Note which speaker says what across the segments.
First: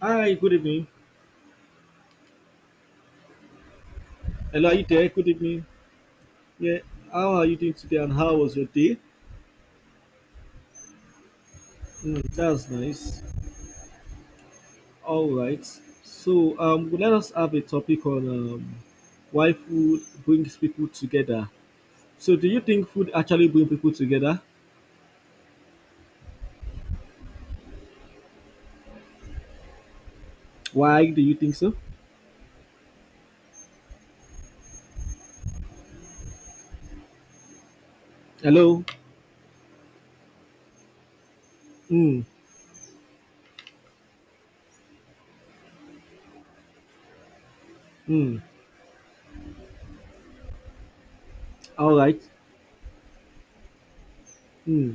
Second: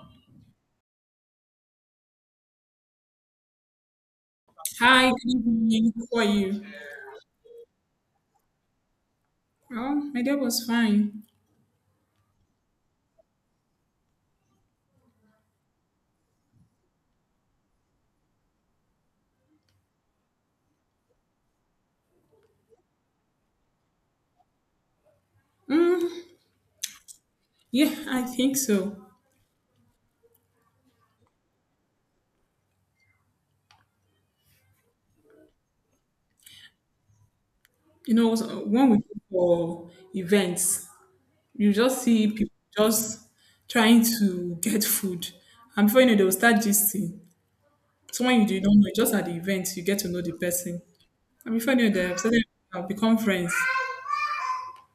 Speaker 1: Hi, good evening. Hello, are you there?
Speaker 2: Hi,
Speaker 1: Good
Speaker 2: good
Speaker 1: evening.
Speaker 2: evening. How are you?
Speaker 1: Yeah, how are you doing today and how was your day?
Speaker 2: Oh, my day was fine.
Speaker 1: Mm, that's nice. All right. So, let us have a topic on why food brings people together. So, do you think food actually brings people together?
Speaker 2: Mm, yeah, I think so.
Speaker 1: Why do you think so?
Speaker 2: So
Speaker 1: Hello?
Speaker 2: when we go for events, you just
Speaker 1: Mm,
Speaker 2: see people just trying to get food. And before you know, they'll start gisting.
Speaker 1: mm,
Speaker 2: Someone you don't know, just at the event, you get to know the person. And before you
Speaker 1: all
Speaker 2: know, they've
Speaker 1: right.
Speaker 2: started have become friends.
Speaker 1: Hmm.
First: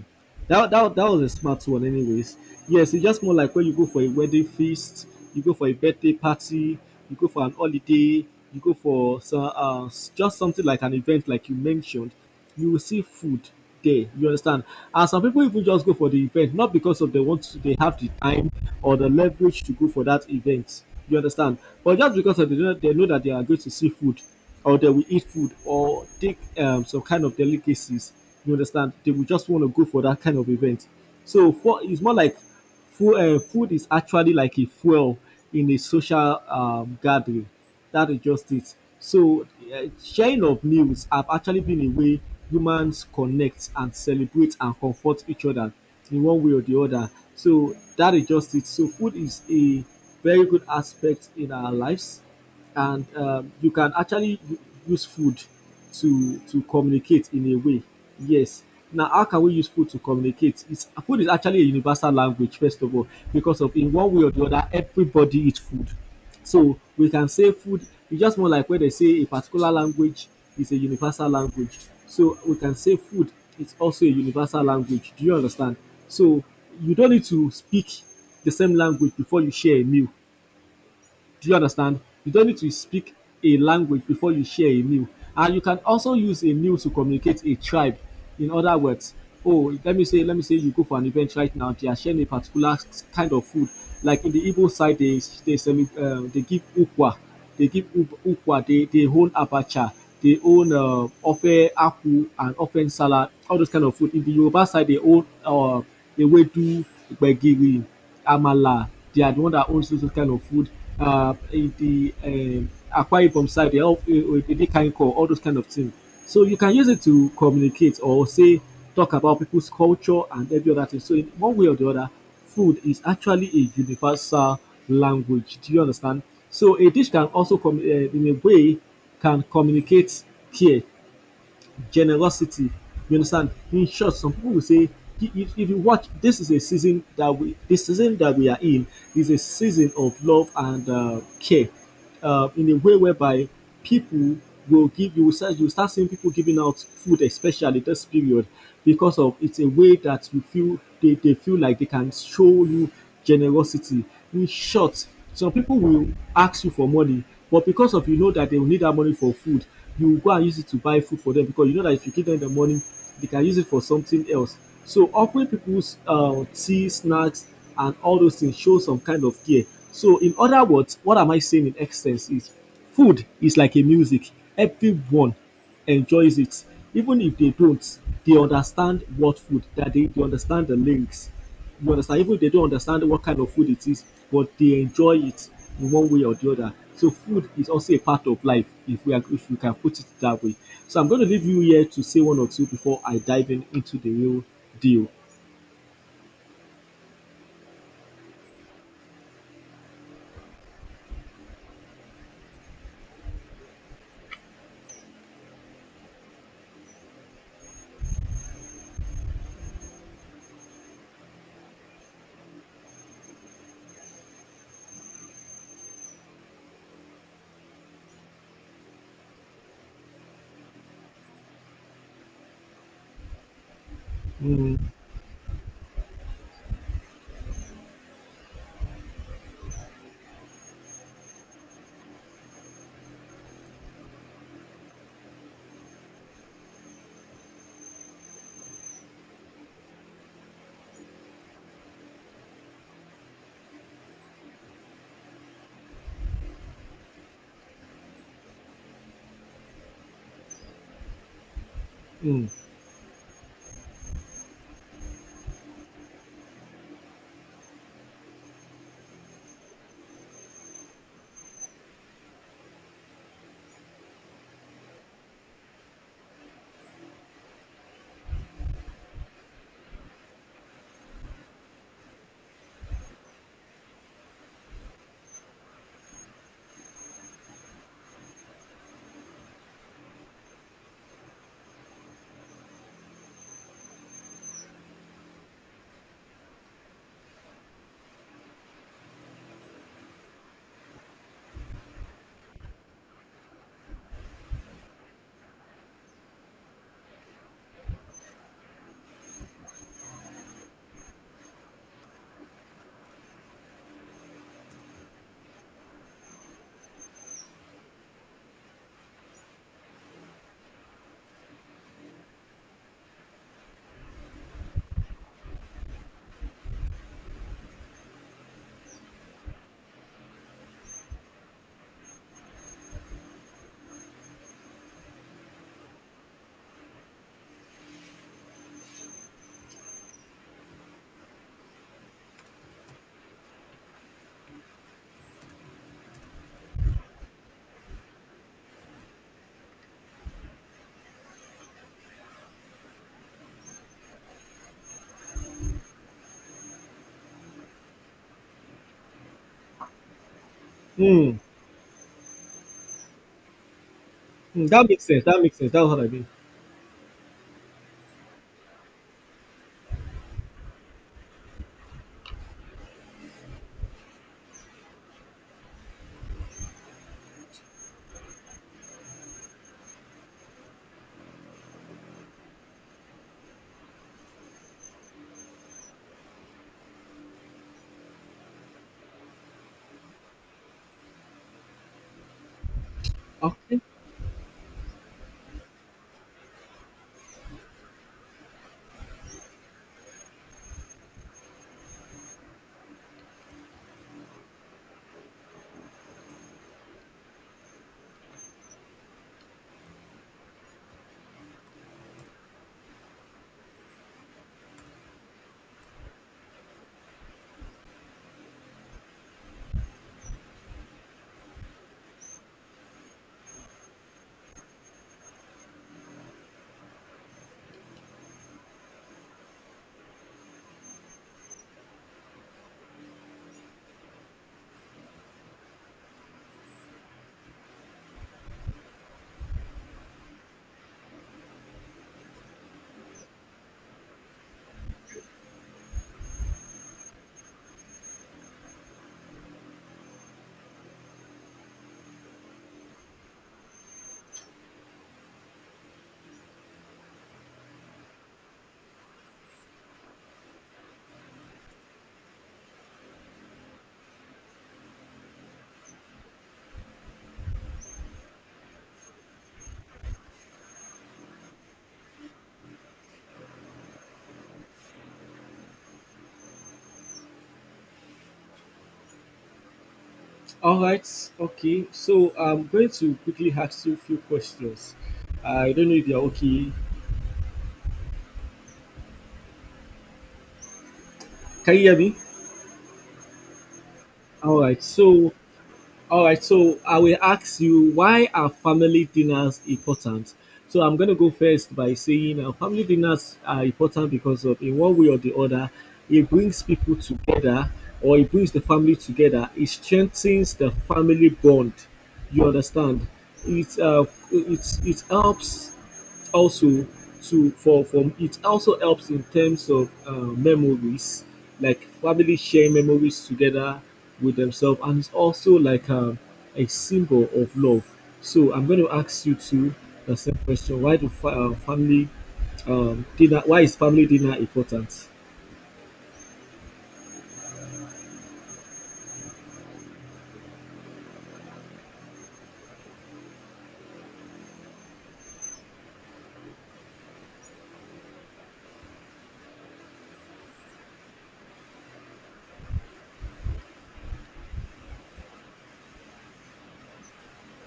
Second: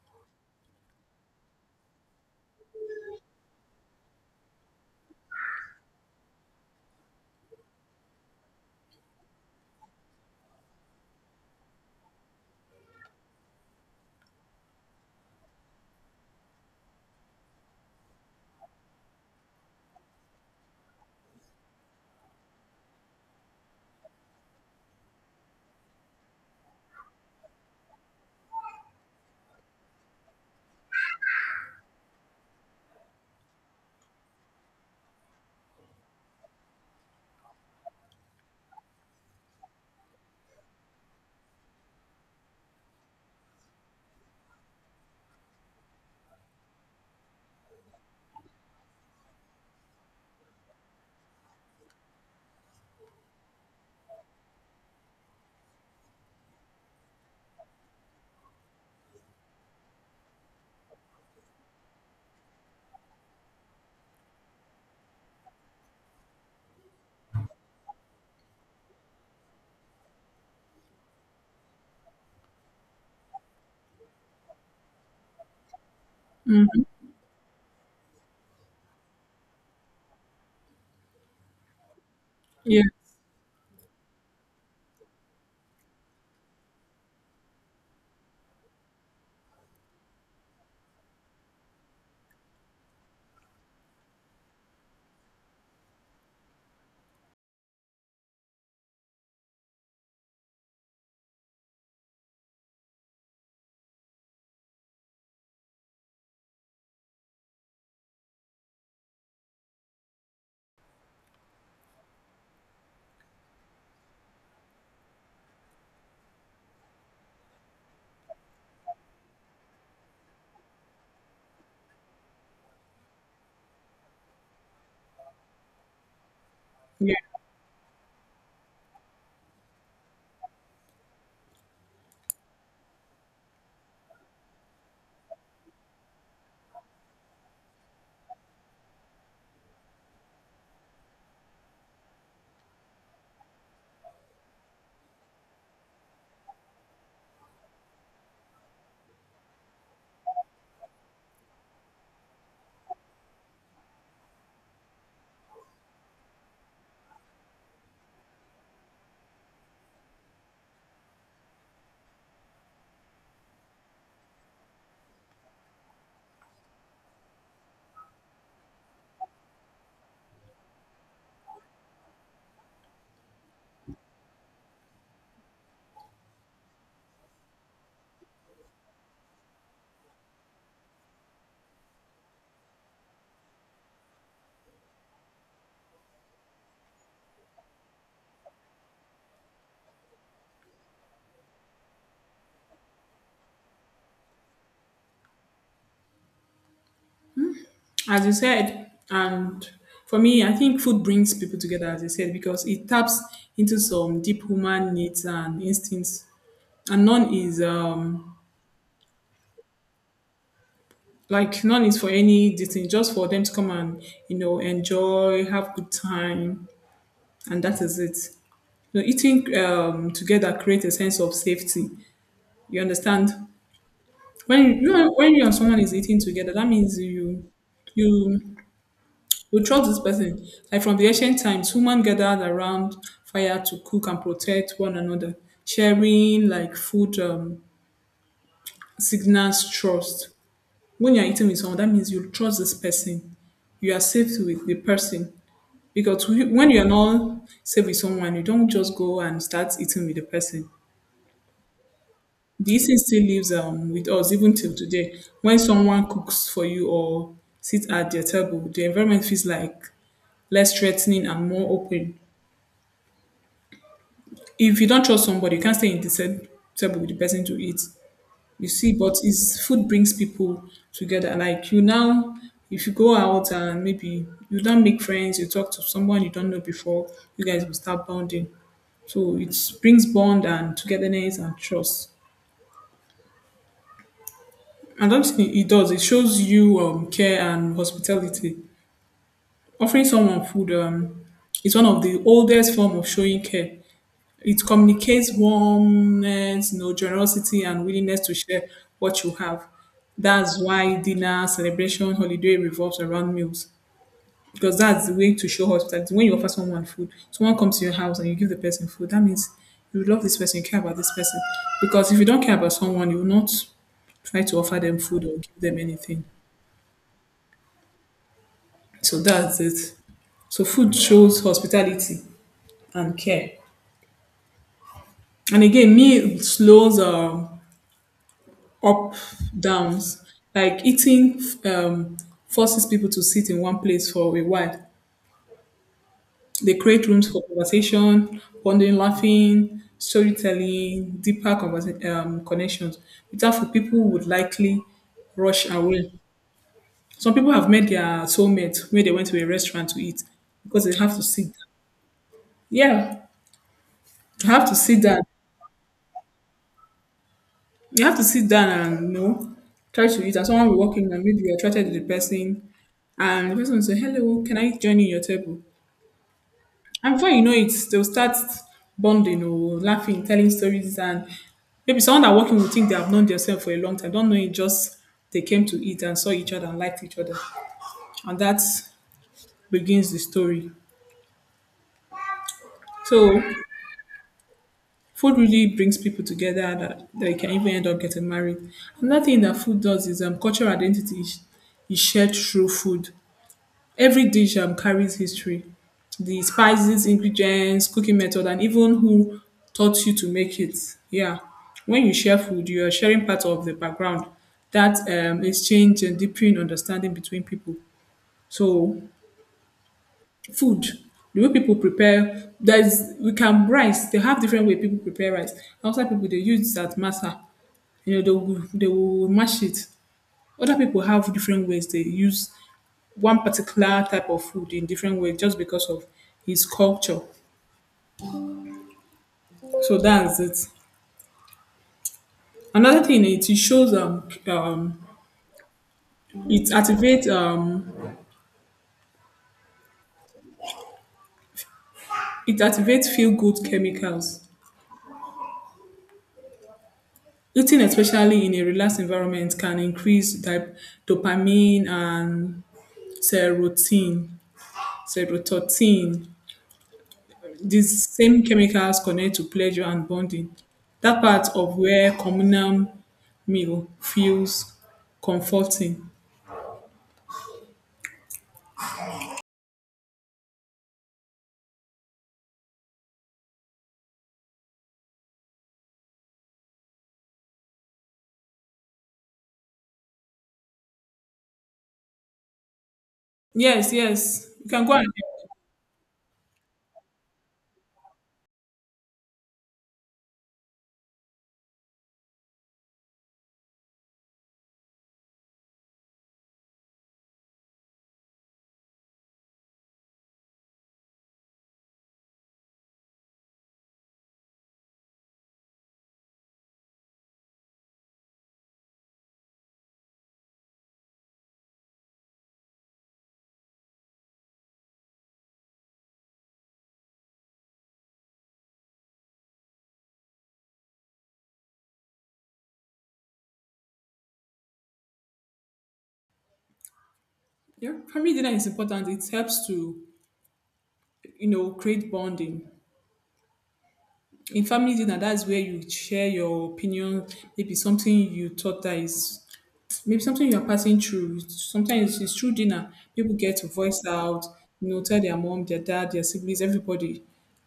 Speaker 1: That was a smart one, anyways. Yes, it's just more like when you go for a wedding feast, you go for a birthday party, you go for an holiday, you go for some, just something like an event, like you mentioned. You will see food there. You understand? And some people even just go for the event, not because of they want to, they have the time or the leverage to go for that event. You understand? But just because of they know that they are going to see food, or they will eat food, or take some kind of delicacies you understand? They will just want to go for that kind of event. So for it's more like food is actually like a fuel in a social gathering. That is just it. So sharing of meals have actually been a way humans connect and celebrate and comfort each other in one way or the other. So that is just it. So food is a very good aspect in our lives and you can actually use food to communicate in a way. Yes, now how can we use food to communicate? It's food is actually a universal language, first of all, because of in one way or the other everybody eats food. So we can say food, it's just more like when they say a particular language is a universal language, so we can say food is also a universal language. Do you understand? So
Speaker 2: Mm,
Speaker 1: you don't need to speak the same language before you share a meal, do you understand? You don't need to
Speaker 2: yeah,
Speaker 1: speak a language before you share a meal. And you can also use a meal to communicate a tribe. In other words, oh, let me say you go for an event right now, they are sharing a particular kind of food. Like in the Igbo side, semi, they give ukwa, they give Ukwa, they own abacha, they own ofe aku and ofe salad, all those kind of food. In the Yoruba side, they own ewedu, gbegiri, amala. They are the one that owns those kind of food. In the Akwa Ibom side, they all they can call all those kind of things. So you can use it to communicate or say talk about people's culture and every other thing. So in one way or the other, food is actually a universal language. Do you understand? So a dish can also come in a way, can communicate care, generosity. You understand? In short, some people will say, "If- you watch, this is a season that we, this season that we are in, is a season of love and care, in a way whereby people will give you will start you start seeing people giving out food, especially this period, because of it's a way that you feel they feel like they can show you generosity. In short, some people will ask you for money, but because of you know that they will need that money for food, you go and use it to buy food for them because you know that if you give them the money, they can use it for something else. So offering people's tea, snacks, and all those things shows some kind of care. So in other words, what am I saying in essence is food is like a music. Everyone enjoys it. Even if they don't, they understand what food they understand the links. You understand? Even if they don't understand what kind of food it is, but they enjoy it in one way or the other. So food is also a part of life if we are, if we can put it that way. So I'm going to leave you here to say one or two before I dive in into the real deal.
Speaker 2: as you said, and for me, I think food brings people together, as you said, because it taps into some deep human needs and instincts, and none is for any thing, just for them to come and enjoy, have good time, and that is it. So eating together creates a sense of safety. You understand, when
Speaker 1: Mm,
Speaker 2: you when you and someone is eating together, that means you You trust this person. Like from the ancient times, women gathered around fire to cook and protect one another, sharing like food signals trust. When you're eating with someone, that means you trust this person. You are safe with the person. Because when you're not safe with someone, you don't just go and start eating with the person.
Speaker 1: mm,
Speaker 2: The eating still lives with us even till today. When someone cooks for you or sits at their table, the environment feels like less threatening and more open. If you don't trust somebody, you can't stay in the same table with the person to eat. You see, but it's food brings people together. Like you now, if you go out and maybe you don't make friends, you talk to someone you don't know before, you guys will start bonding. So it brings bond and togetherness and trust. I don't think it does. It shows you care and hospitality. Offering someone food is one of the oldest form of showing care. It communicates warmness, generosity and willingness to share what you have. That's why dinner, celebration, holiday revolves around meals. Because that's the way to show hospitality. When you offer someone food, someone comes to your house and you give the person food, that means you love this person, you care about this person. Because if you don't care about someone, you will not try to offer them food or give them anything. So that's it. So food shows hospitality and care. And again, meal slows up downs, like eating forces people to sit in one place for a while. They create rooms for conversation, bonding, laughing, storytelling, deeper connections. Without food, people would likely rush away. Some people have met their soulmate when they went to a restaurant to eat, because they have to
Speaker 1: mm,
Speaker 2: sit. Yeah, they have
Speaker 1: mm.
Speaker 2: to
Speaker 1: That makes
Speaker 2: sit down.
Speaker 1: sense. That makes sense. That's what I mean.
Speaker 2: You have to sit down and try to eat. And someone will walk in and maybe you're attracted to the person. And the person will say, "Hello, can I join you in your table?" And before you know it, they'll start bonding or laughing, telling stories. And maybe someone that walking will think they have known themselves for a long time. Don't know it, just they came to eat and saw each other and liked each other. And that begins the story. So
Speaker 1: Okay.
Speaker 2: food really brings people together, that they can even end up getting married. Another thing that food does is cultural identity is shared through food. Every dish carries history, the spices, ingredients, cooking method, and even who taught you to make it. Yeah, when you share food, you are sharing part of the background that exchange and deepen understanding between people. So, food, the way people prepare, there's we can rice. They have different way people prepare rice. Outside people they use that masa. They will mash it. Other people have different ways they use one particular type of food in different way, just because of his culture. So that's it. Another thing is it shows it activates um it activates feel good chemicals. Eating, especially in a relaxed environment, can increase dopamine and serotonin. Serotonin. These same chemicals connect to pleasure and bonding. That part of where communal meal feels comforting.
Speaker 1: All right. Okay. So I'm going to quickly ask you a few questions. I don't know if you're okay. Can you hear me?
Speaker 2: Yes, yes.
Speaker 1: All
Speaker 2: You
Speaker 1: right.
Speaker 2: can go and,
Speaker 1: So, all right. So I will ask you, why are family dinners important? So I'm going to go first by saying family dinners are important because of in one way or the other, it brings people together or it brings the family together. It strengthens the family bond. You understand? It uh, it helps also to for from it also helps in terms of memories, like family sharing memories together with themselves, and it's also like a symbol of love. So I'm going to ask you too the same question. Family dinner, why is family dinner important?
Speaker 2: yeah, family dinner is important. It helps to create bonding. In family dinner, that's where you share your opinion, maybe something you thought that is, maybe something you are passing through. Sometimes it's through dinner. People get to voice out, tell their mom, their dad, their siblings, everybody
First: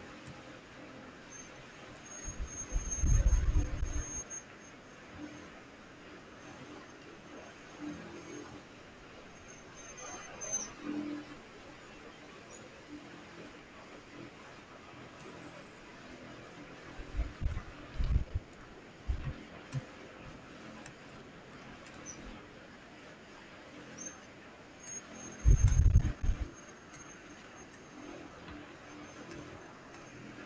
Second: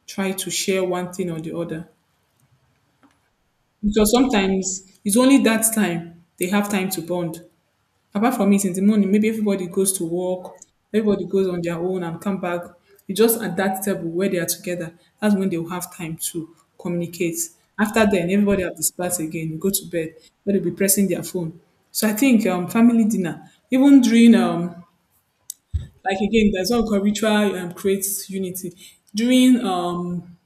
Speaker 2: try to share one thing or the other. Because sometimes it's only that time they have time to bond. Apart from it, in the morning, maybe everybody goes to work, everybody goes on their own and come back. You just at that table where they are together. That's when they will have time to communicate. After then, everybody have dispersed again. You go to bed, but they'll be pressing their phone. So I think family dinner, even during like again, that's all called ritual, creates unity. During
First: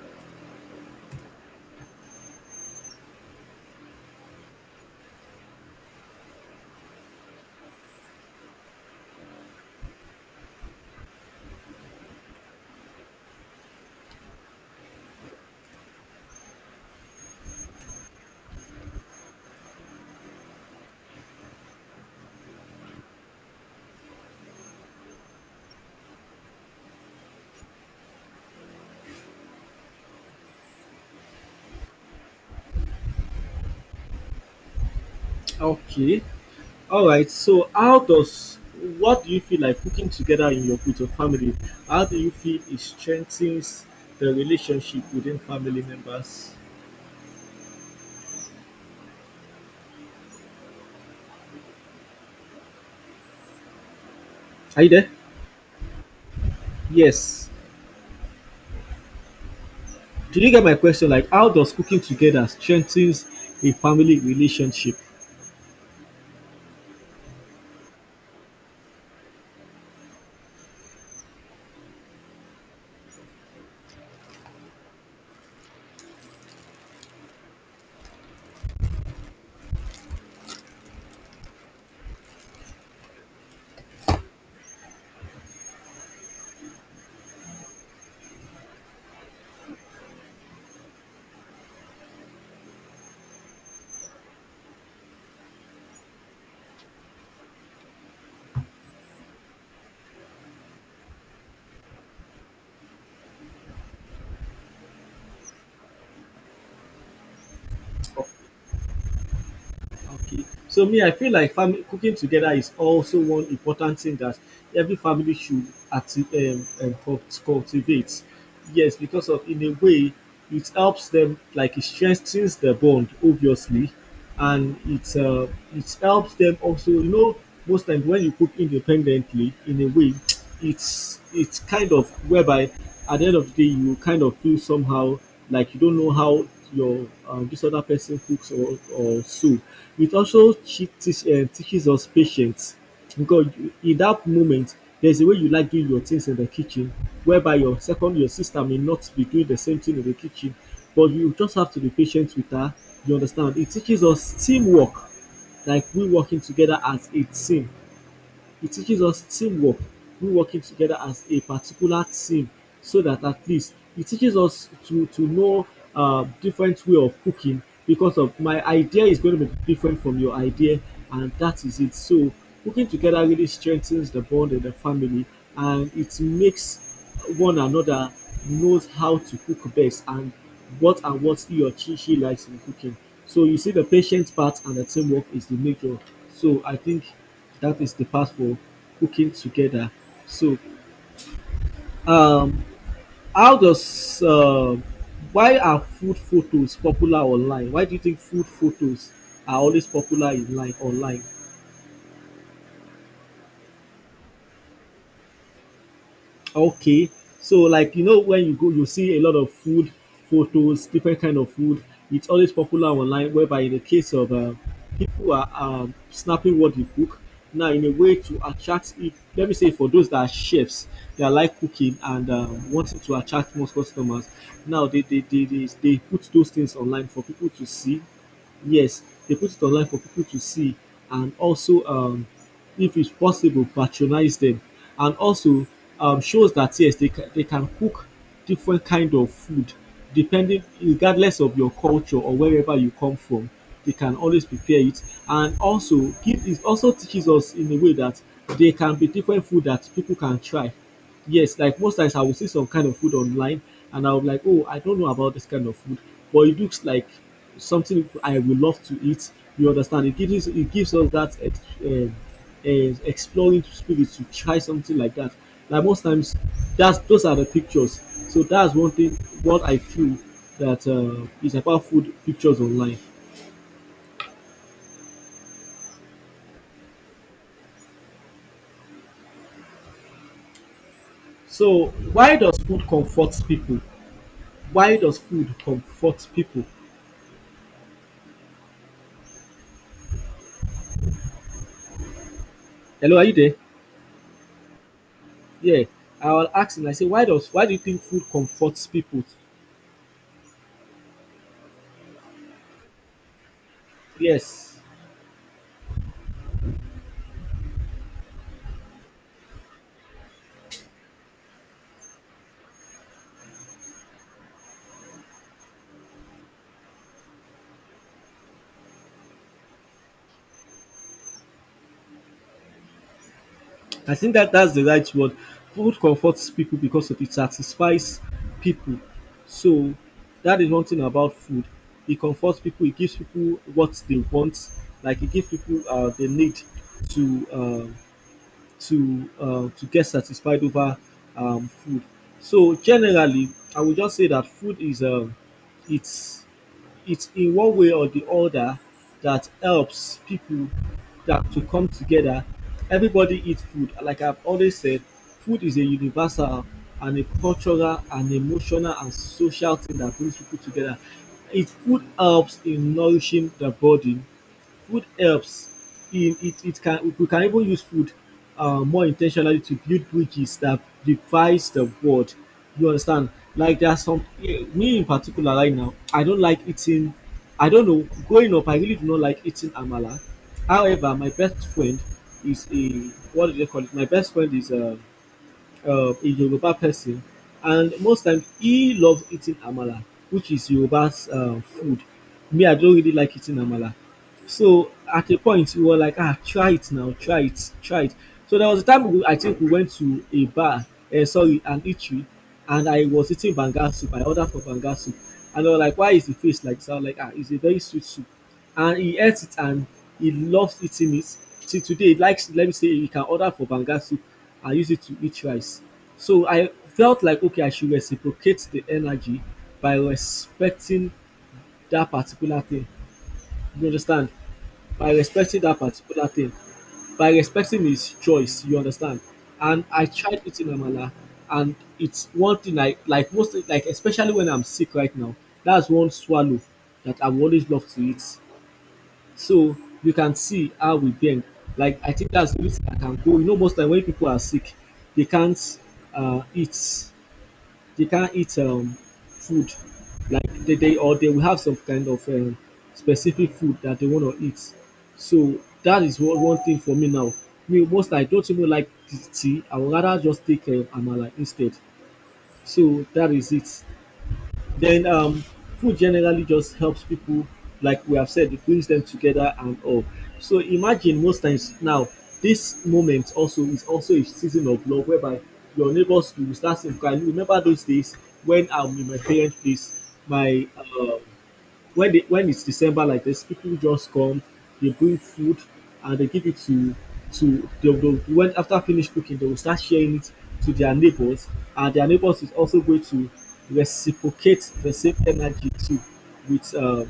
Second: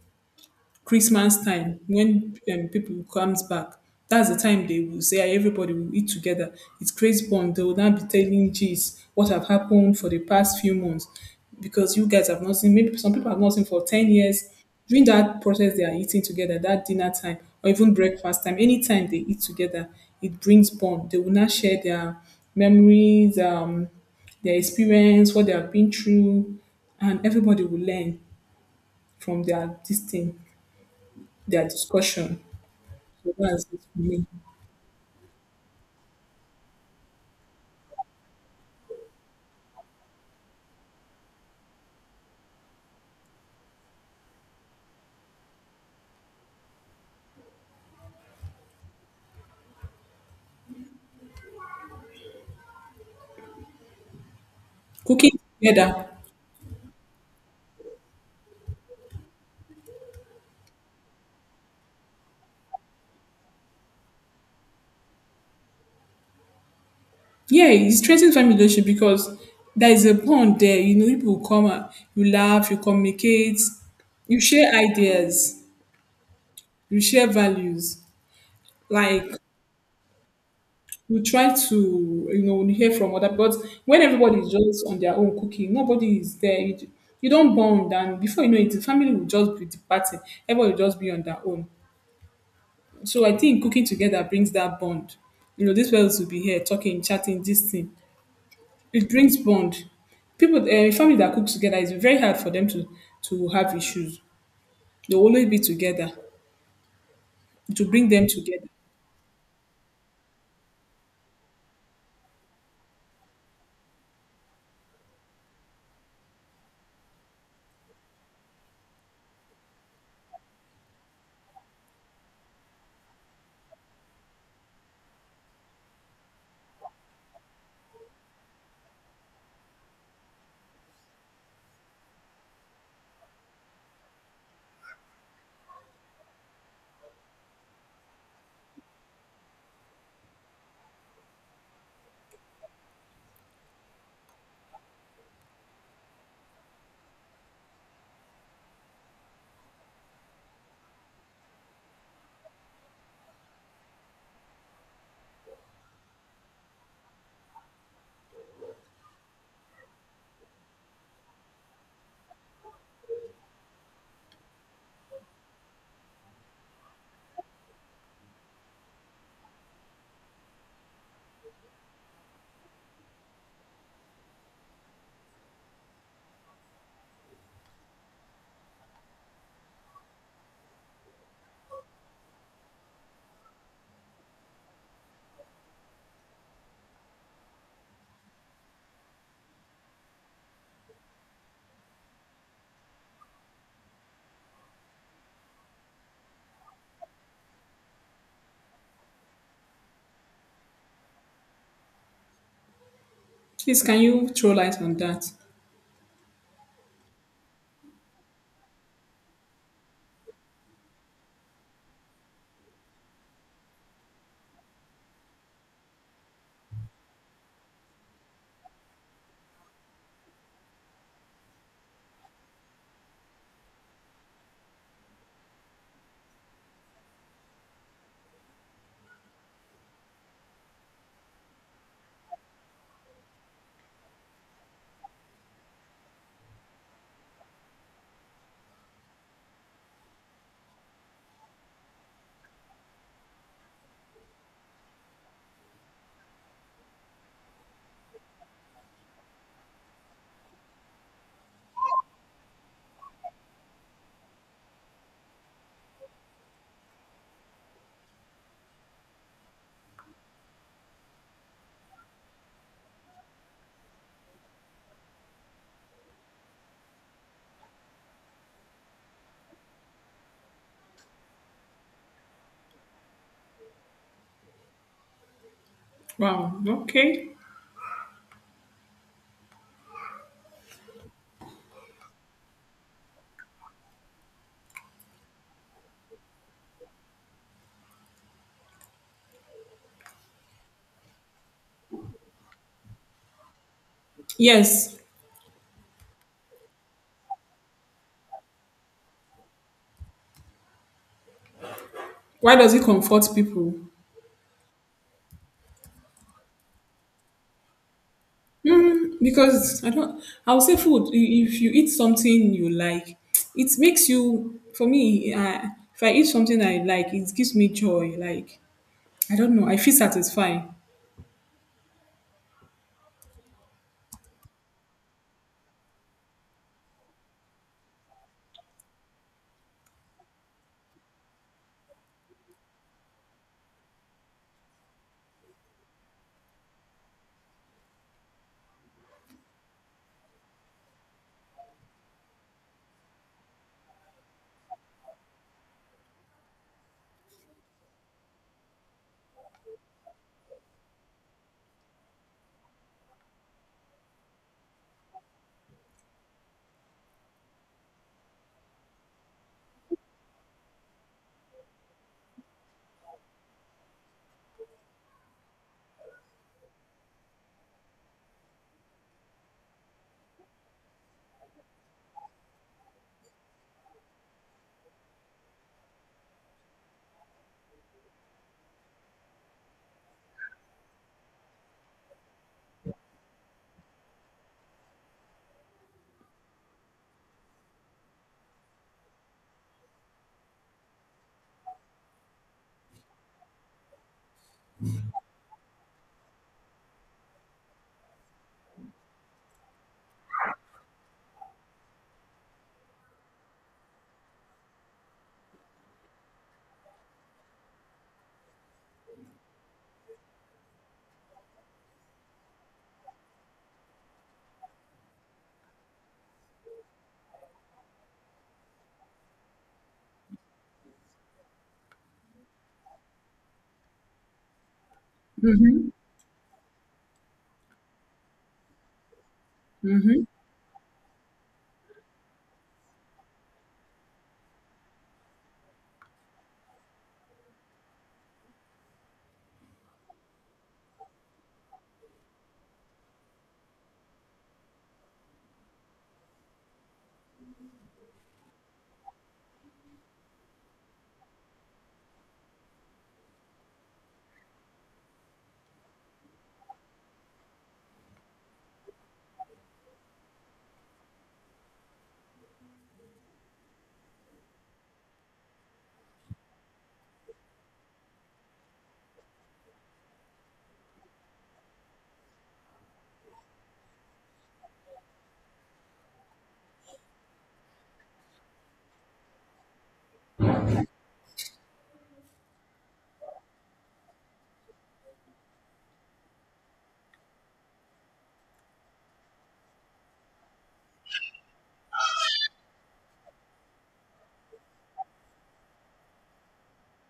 Speaker 2: Christmas time when people comes back. That's the time they will say, "Ah, everybody will eat together." It creates bond. They will now be telling geez what have happened for the past few months, because you guys have not seen. Maybe some people have not seen for 10 years. During that process, they are eating together. That dinner time or even breakfast time. Anytime they eat together, it brings bond. They will now share their memories, their experience, what they have been through, and everybody will learn from their this thing, their discussion. So that's it for me.
Speaker 1: Okay, all right. So how does, what do you feel like cooking together in your with your family, how do you feel it strengthens the relationship within family members? Are you there?
Speaker 2: Cooking together.
Speaker 1: Yes. Did you get my question? Like, how does cooking together strengthens a family relationship?
Speaker 2: Yeah, it strengthens family relationship because there is a bond there. People will come and you laugh, you communicate, you share ideas, you share values. Like you try to hear from other, but when everybody is just on their own cooking, nobody is there. You don't bond, and before you know it, the family will just be departing. Everybody will just be on their own. So I think cooking together brings that bond. These fellows will be here talking, chatting, this thing. It brings bond. People, a family that cooks together is very hard for them to have issues. They'll always be together, to bring them together.
Speaker 1: Okay. So me, I feel like family cooking together is also one important thing that every family should acti- cultivate. Yes, because of in a way, it helps them like it strengthens the bond, obviously, and it helps them also. You know, most times when you cook independently, in a way, it's kind of whereby at the end of the day you kind of feel somehow like you don't know how your this other person cooks, or so. It also teaches us patience because in that moment there's a way you like doing your things in the kitchen whereby your sister may not be doing the same thing in the kitchen, but you just have to be patient with her. You understand? It teaches us teamwork, like we working together as a team. It teaches us teamwork, we working together as a particular team, so that at least it teaches us to know different way of cooking because of my idea is going to be different from your idea. And that is it. So working together really strengthens the bond in the family, and it makes one another knows how to cook best and what he or she likes in cooking. So you see the patience part and the teamwork is the major. So I think that is the part for cooking together. So um how does why are food photos popular online? Why do you think food photos are always popular in line online?
Speaker 2: Please, can you throw light on that?
Speaker 1: Okay. So like you know when you go you see a lot of food photos, different kind of food. It's always popular online whereby in the case of people are snapping what they cook. Now in a way to attract it, let me say for those that are chefs, they are like cooking and wanting to attract more customers. Now they put those things online for people to see. Yes, they put it online for people to see, and also if it's possible patronize them, and also shows that yes they can cook different kind of food depending regardless of your culture or wherever you come from, they can always prepare it. And also give it also teaches us in a way that there can be different food that people can try. Yes, like most times I will see some kind of food online and I'll be like, oh, I don't know about this kind of food, but it looks like something I will love to eat. You understand? It gives us that exploring spirit to try something like that. Like most times, that's those are the pictures. So that's one thing what I feel that is about food pictures online.
Speaker 2: Wow. Okay.
Speaker 1: So why does food comfort people? Why does food comfort people? Hello, are you there?
Speaker 2: Yes.
Speaker 1: Yeah, I will ask him. I say, why do you think food comforts people?
Speaker 2: Why does it comfort people?
Speaker 1: Yes,
Speaker 2: Because I don't. I will say food. If you eat something you like, it makes you. For me, if I eat something I like, it gives me joy. Like, I don't know. I feel satisfied.
Speaker 1: I think that that's the right word. Food comforts people because of it satisfies people. So that is one thing about food. It comforts people. It gives people what they want. Like it gives people the need to uh, to get satisfied over food. So generally, I would just say that food is it's it's in one way or the other that helps people that to come together. Everybody eats food. Like I've always said, food is a universal and a cultural and emotional and social thing that brings people together. It Food helps in nourishing the body, food helps in it it can we can even use food more intentionally to build bridges that divides the world, you understand. Like there are some me in particular right now, I don't like eating. I don't know, growing up I really do not like eating amala. However, my best friend is a, what do they call it my best friend is a Yoruba person, and most times he loves eating amala, which is Yoruba's food. Me, I don't really like eating amala. So at a point we were like, ah, try it now, try it, try it. So there was a time we, I think we went to a bar, sorry, an eatery, and I was eating banga soup. I ordered for banga soup, and they were like, why is the face like that? I'm like, ah, it's a very sweet soup, and he ate it, and he loves eating it. Till today, he likes. Let me say, he can order for banga soup and use it to eat rice. So I felt like okay, I should reciprocate the energy by respecting that particular thing. You understand? By respecting that
Speaker 2: Mm-hmm.
Speaker 1: particular thing, by respecting his choice, you understand. And I tried eating amala, and it's one thing I like most, like especially when I'm sick right now. That's one swallow that I've always loved to eat. So you can see how we bend. Like I think that's the reason I can go. You know, most time when people are sick, they can't eat, they can't eat food, like they or they will have some kind of specific food that they want to eat. So that is one thing for me now. Me most, I don't even like tea. I would rather just take amala instead. So that is it. Then food generally just helps people, like we have said, it brings them together and all. So imagine most times now, this moment also is also a season of love, whereby your neighbors, you will start saying, "Can you remember those days when in my parents' place, my when when it's December like this, people just come, they bring food, and they give it to they will when after finish cooking, they will start sharing it to their neighbors, and their neighbors is also going to reciprocate the same energy too with um,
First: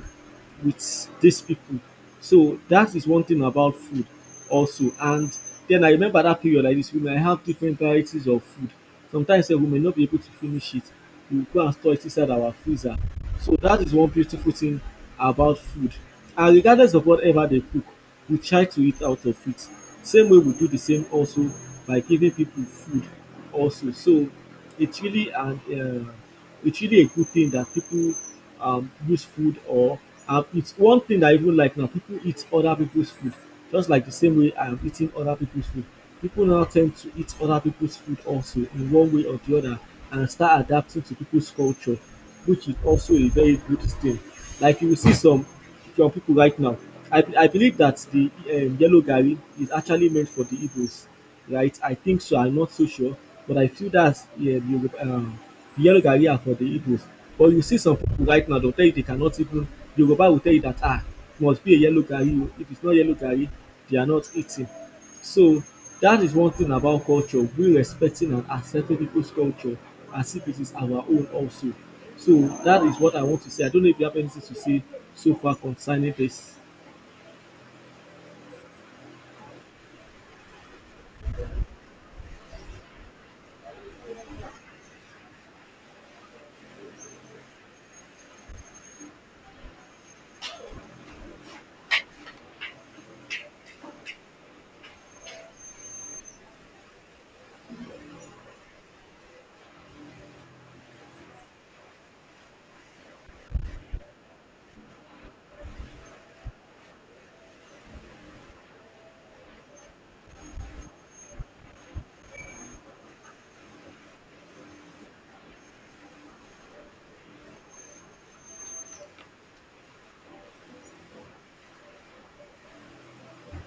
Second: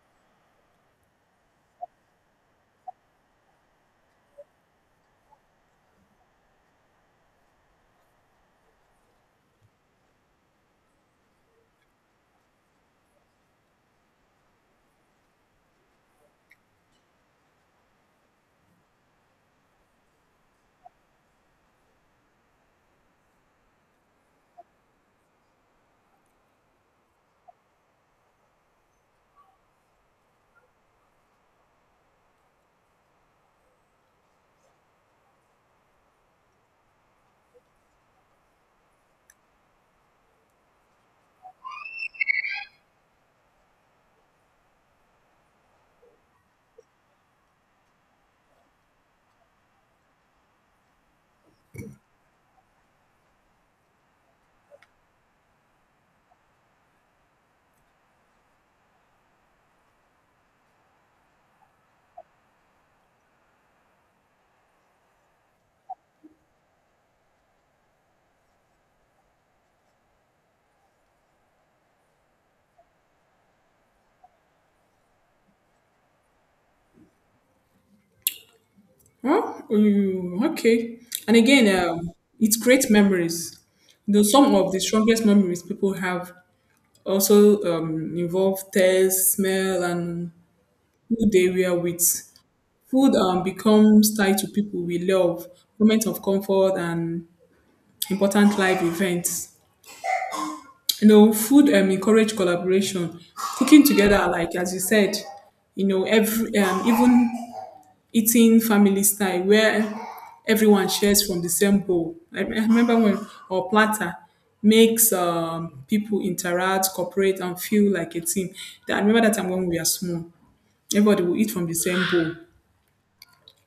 Speaker 1: with these people. So that is one thing about food also. And then I remember that period like this, we might have different varieties of food. Sometimes sef we may not be able to finish it. We will go and store it inside our freezer. So that is one beautiful thing about food. And regardless of whatever they cook, we try to eat out of it. Same way we do the same also by giving people food also. So it's really an it's really a good thing that people use food, or it's one thing that I even like now. People eat other people's food, just like the same way I am eating other people's food. People now tend to eat other people's food also in one way or the other and start adapting to people's culture, which is also a very good thing. Like you will see some from people right now. I believe that the yellow gari is actually meant for the Igbos, right? I think so. I'm not so sure, but I feel that's, yeah, the yellow gari are for the Igbos. But you see some people right now, they'll tell you they cannot even. Yoruba will tell you that ah, it must be a yellow gari. Oh. If it's not yellow gari, they are not eating. So that is one thing about culture. We respecting and accepting people's culture as if it is our own also. So that is what I want to say. I don't know if you have anything to say so far concerning this.
Speaker 2: Oh, mm, okay. And again, it's great memories. Though some of the strongest memories people have also involve taste, smell, and who they were with. Food becomes tied to people we love, moments of comfort, and important life events. Food encourage collaboration, cooking together. Like as you said, every even eating family style where everyone shares from the same bowl. I remember when or platter makes people interact, cooperate, and feel like a team. I remember that time when we were small, everybody will eat from the same bowl,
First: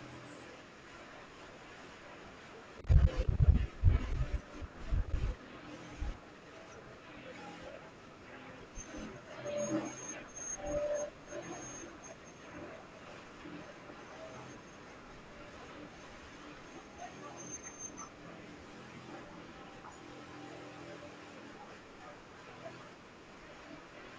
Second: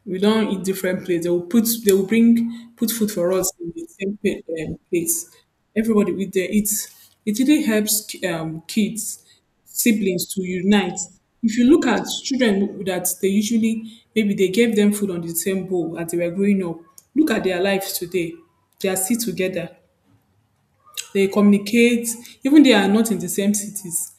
Speaker 2: we don't eat different plates. They will put, they will bring put food for us in the same plates. Everybody with there. It really helps kids, siblings to unite. If you look at children that they usually, maybe they gave them food on the same bowl as they were growing up. Look at their lives today. They are still together. They communicate, even they are not in the same cities.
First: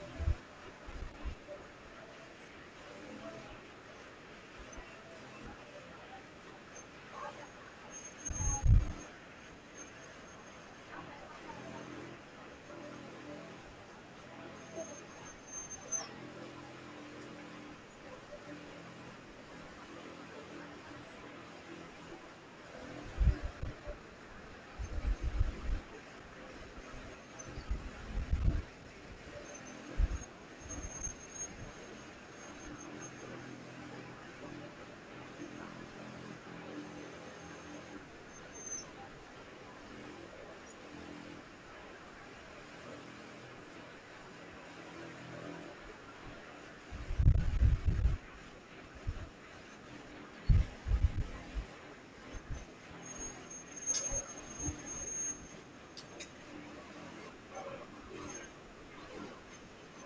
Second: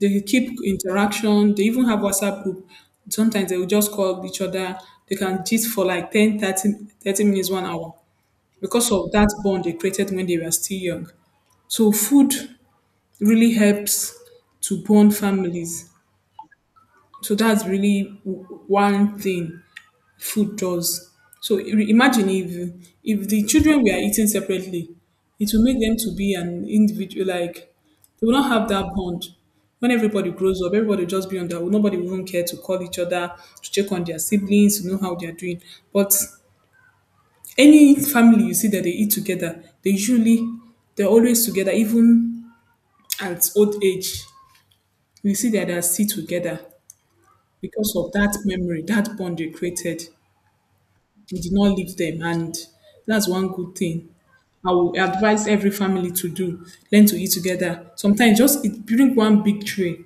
Speaker 2: They keep interaction. They even have WhatsApp group. Sometimes they will just call each other. They can gist for like 10, 30, 30 minutes, 1 hour, because of that bond they created when they were still young. So food really helps to bond families. So that's really one thing food does. So imagine if the children were eating separately, it will make them to be an individual. Like they will not have that bond. When everybody grows up, everybody will just be on their own. Nobody will even care to call each other, to check on their siblings, to know how they are doing. But any family you see that they eat together, they usually they're always together, even at old age. You see that they are still together because of that memory, that bond they created. We did not leave them, and that's one good thing I will advise every family to do: learn to eat together. Sometimes just eat, bring one big tray,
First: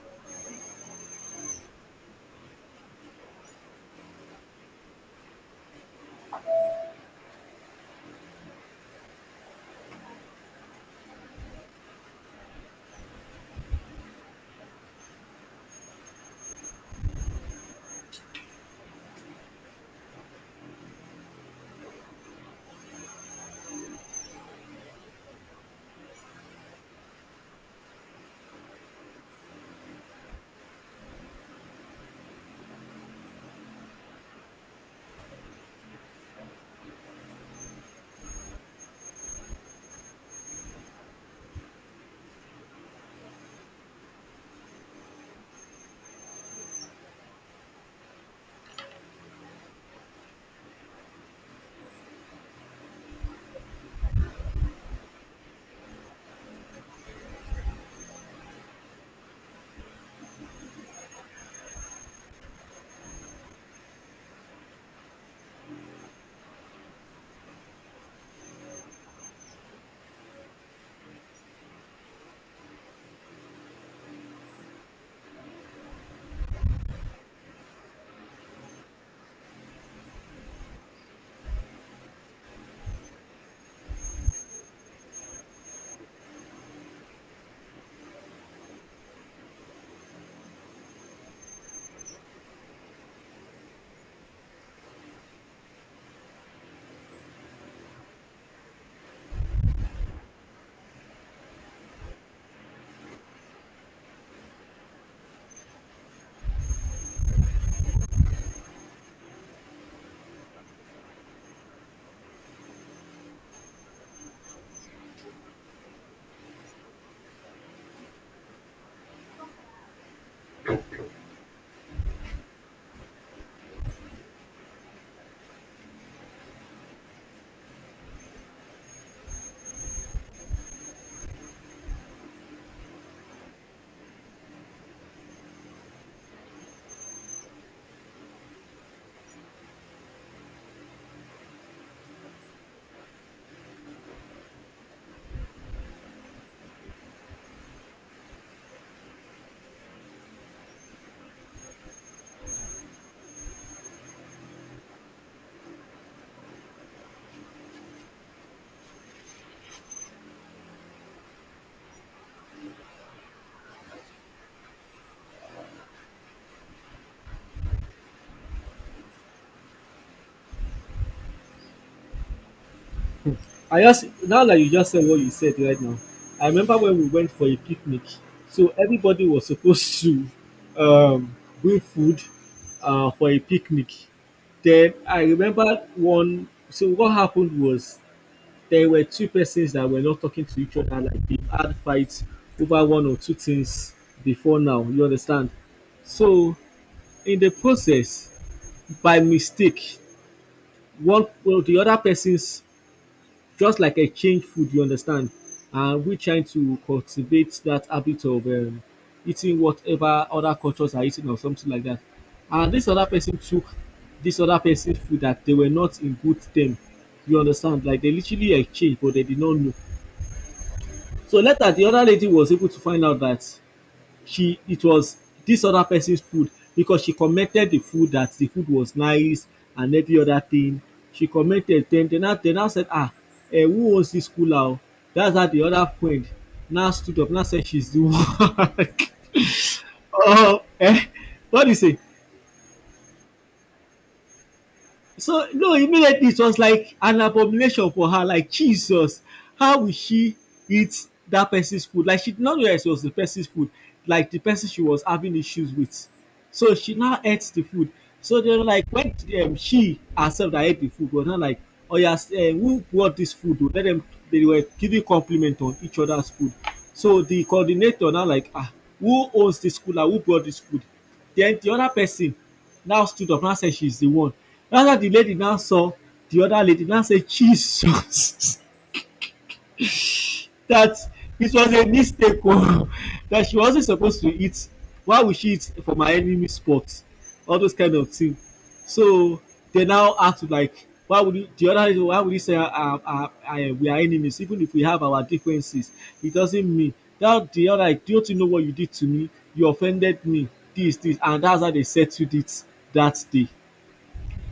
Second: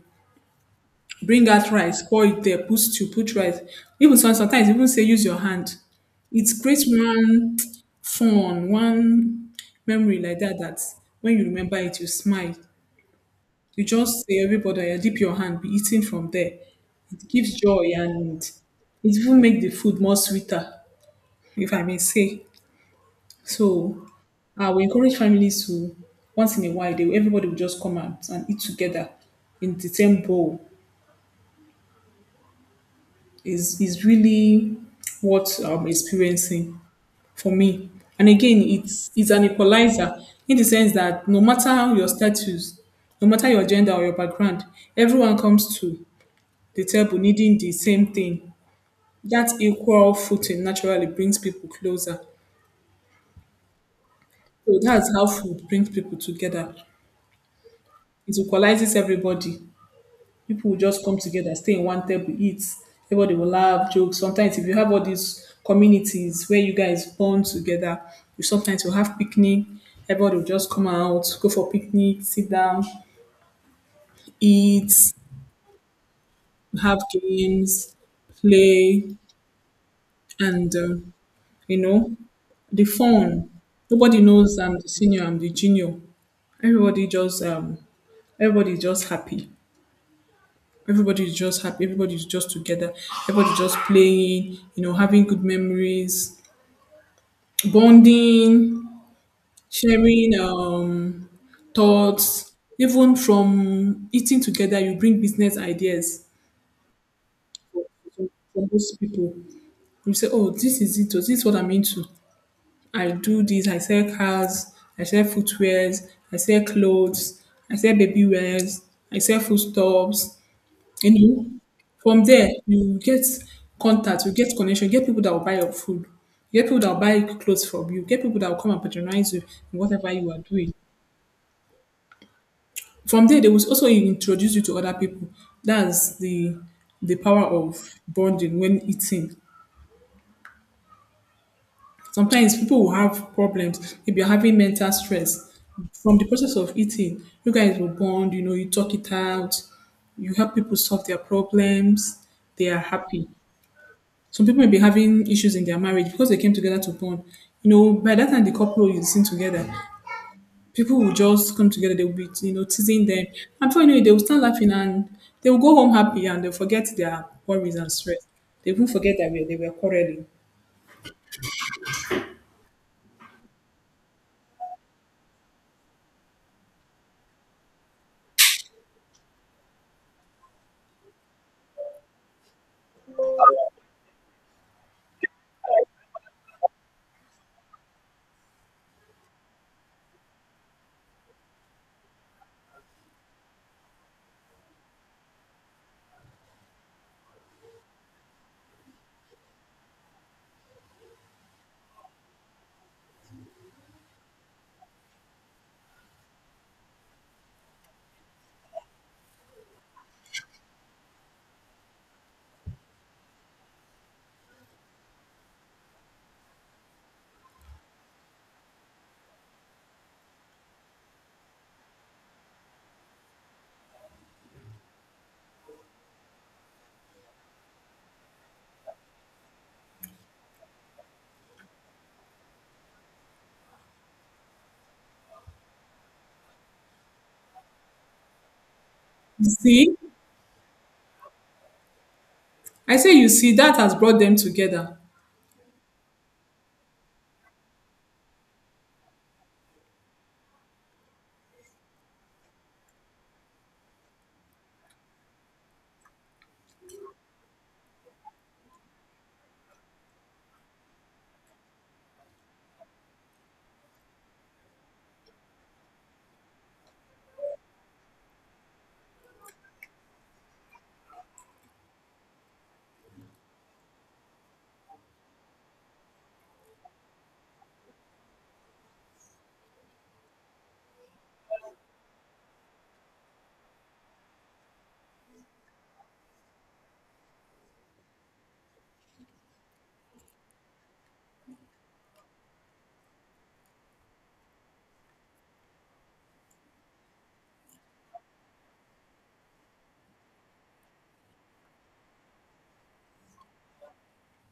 Speaker 2: bring out rice, pour it there, put stew, put rice. Even sometimes even say use your hand. It creates one fun, one memory like that, that when you remember it you smile. You just say everybody, "Oya, dip your hand be eating from there." It gives joy, and it will make the food more sweeter, if I may say. So we encourage families to once in a while, they everybody will just come out and eat together in the same bowl. Is really what I'm experiencing for me. And again, it's an equalizer, in the sense that no matter your status, no matter your gender or your background, everyone comes to the table needing the same thing. That equal footing naturally brings people closer. So that's how food brings people together. It equalizes everybody. People will just come together, stay in one table, eat. Everybody will laugh, joke. Sometimes if you have all these communities where you guys bond together, you sometimes will have picnic. Everybody will just come out, go for picnic, sit down, eat, have games, play, and you know the fun. Nobody knows I'm the senior, I'm the junior. Everybody just everybody is just happy. Everybody is just happy. Everybody is just together. Everybody just playing. Having good memories, bonding, sharing thoughts. Even from eating together, you bring business ideas from those people. You say, "Oh, this is it. Oh, this is what I'm into. I do this. I sell cars. I sell footwears. I sell clothes. I sell baby wears. I sell foodstuffs." And from there, you get contact, you get connection, you get people that will buy your food, you get people that will buy clothes from you, you get people that will come and patronize you in whatever you are doing. From there, they will also introduce you to other people. That's the power of bonding when eating. Sometimes people will have problems. If you're having mental stress, from the process of eating, you guys will bond, you talk it out, you help people solve their problems, they are happy. Some people may be having issues in their marriage because they came together to bond. By that time the couple is seen together, people will just come together, they'll be teasing them. And before you know it, they will start laughing, and they will go home happy, and they'll forget their worries and stress. They will forget that they were quarreling.
Speaker 1: I just, now that you just said what you said right now, I remember when we went for a picnic. So everybody was supposed to um, bring food for a picnic. Then I remember one. So what happened was there were two persons that were not talking to each other, like they've had fights over one or two things before now, you understand. So in the process, by mistake, one well the other person's, just like, exchange food, you understand. And we trying to cultivate that habit of eating whatever other cultures are eating or something like that, and this other person took this other person's food that they were not in good term. You understand, like they literally exchange but they did not know. So later, the other lady was able to find out that she it was this other person's food, because she commented the food, that the food was nice and every other thing. She commented, then they now said, ah, eh, who owns this cooler? That's how the other friend now stood up, now said she's the one.
Speaker 2: You see?
Speaker 1: Oh, eh, what do you say?
Speaker 2: I say, you see, that has brought them together.
Speaker 1: So no, immediately it was like an abomination for her. Like Jesus, how will she eat that person's food? Like she did not realize it was the person's food, like the person she was having issues with. So she now ate the food. So they were like, when she herself that ate the food was not like, oh yes, who brought this food? Oh? Let them. They were giving compliment on each other's food. So the coordinator now like, ah, who owns this school? Like, who brought this food? Then the other person now stood up, now said she's the one. After the lady now saw the other lady, now said, Jesus, that this was a mistake, that she wasn't supposed to eat. Why would she eat for my enemy's spot? All those kind of things. So they now act like, why would you, the other lady, why would you say, we are enemies? Even if we have our differences, it doesn't mean that the other, like, don't you know what you did to me? You offended me, this, and that's how they settled it that day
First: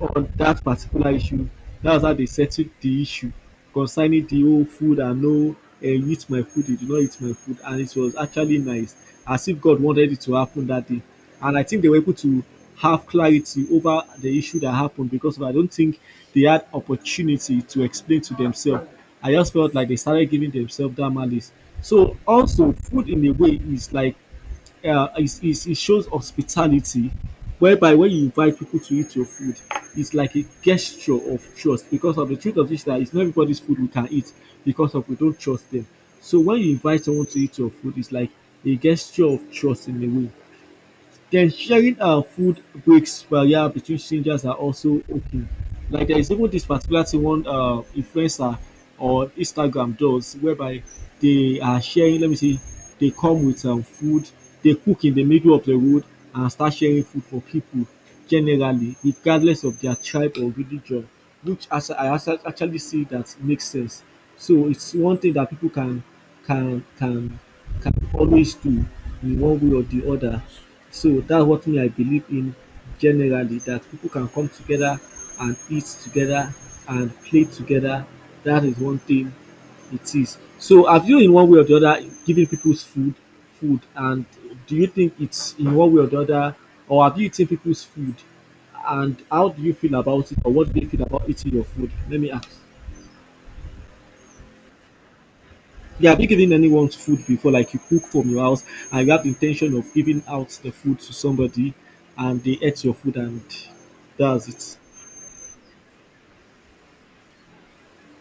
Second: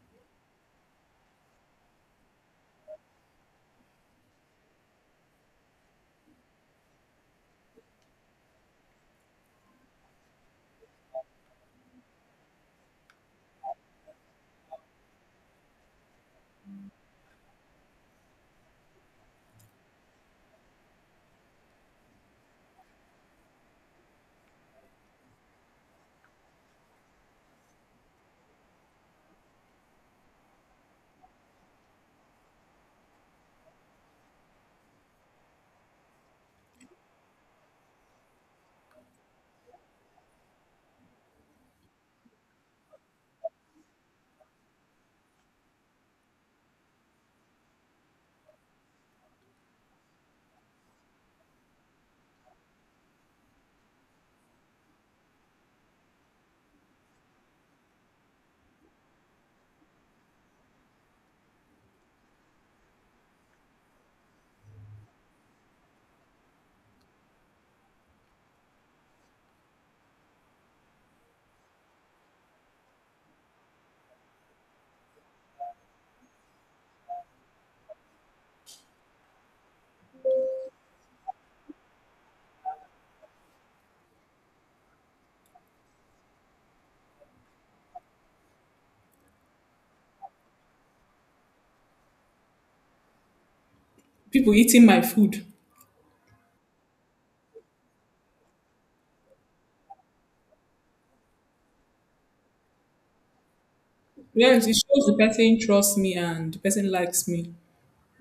Speaker 1: on that particular issue. That's how they settled the issue concerning the whole food and no, you eat my food, you did not eat my food. And it was actually nice, as if God wanted it to happen that day. And I think they were able to have clarity over the issue that happened, because I don't think they had opportunity to explain to themselves. I just felt like they started giving themselves that malice. So also, food in a way is like is, it shows hospitality, whereby when you invite people to eat your food, it's like a gesture of trust, because of the truth of this, that it's not everybody's food we can eat because of we don't trust them. So when you invite someone to eat your food, it's like a gesture of trust in a way. Then sharing food breaks, well, yeah, between strangers are also okay. Like there is even this particular thing one influencer on Instagram does, whereby they are sharing. Let me see, they come with food, they cook in the middle of the road and start sharing food for people generally, regardless of their tribe or religion, which as I actually see, that makes sense. So it's one thing that people can can can always do in one way or the other. So that's what me I believe in generally, that people can come together and eat together and play together. That is one thing it is. So have you, in one way or the other, given people's food, and do you think it's in one way or the other, or have you eaten people's food, and how do you feel about it, or what do you feel about eating your food? Let me ask.
Speaker 2: People eating my food.
Speaker 1: Yeah, have you given anyone's food before, like you cook from your house and you have the intention of giving out the food to somebody and they ate your food, and that's
Speaker 2: Yes, it
Speaker 1: it.
Speaker 2: shows the person trusts me and the person likes me.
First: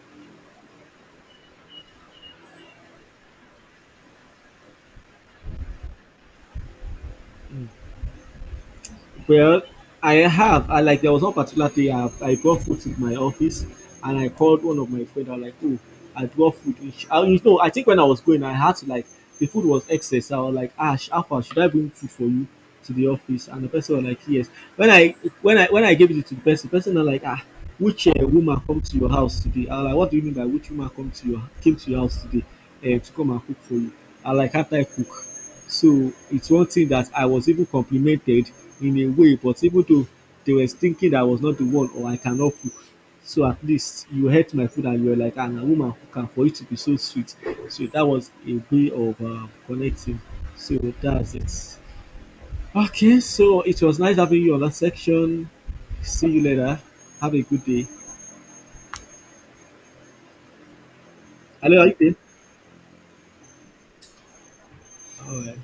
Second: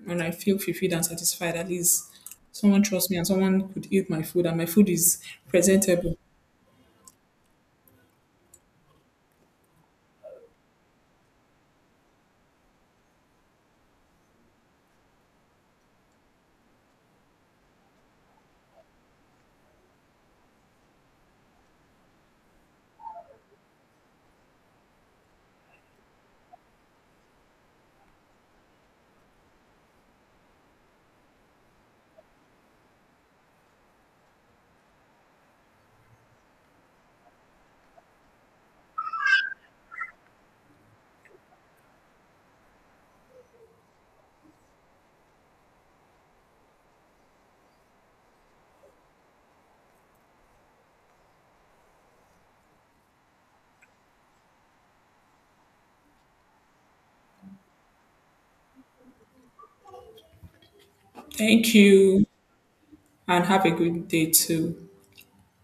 Speaker 2: And I feel fulfilled and satisfied. At least someone trusts me and someone could eat my food and my food is presentable.
Speaker 1: Well, I have. I like there was one particular day I brought food to my office, and I called one of my friends. I was like, "Oh, I brought food." And she- I, you know, I think when I was going, I had to, like, the food was excess. I was like, "Ash, Alpha, should I bring food for you to the office?" And the person was like, "Yes." When I when I gave it to the person was like, "Ah, which woman come to your house today?" I was like, "What do you mean by which woman come to your came to your house today to come and cook for you?" I was like, "After I cook." So it's one thing that I was even complimented in a way, but even though they were thinking that I was not the one or I cannot cook. So at least you ate my food, and you were like, "Ah, a woman cook am for it to be so sweet." So that was a way of connecting. So that's it. Okay, so it was nice having you on that section. See you later. Have a good day.
Speaker 2: Thank
Speaker 1: Hello, are you there?
Speaker 2: you, and have a good day too.
Speaker 1: All right.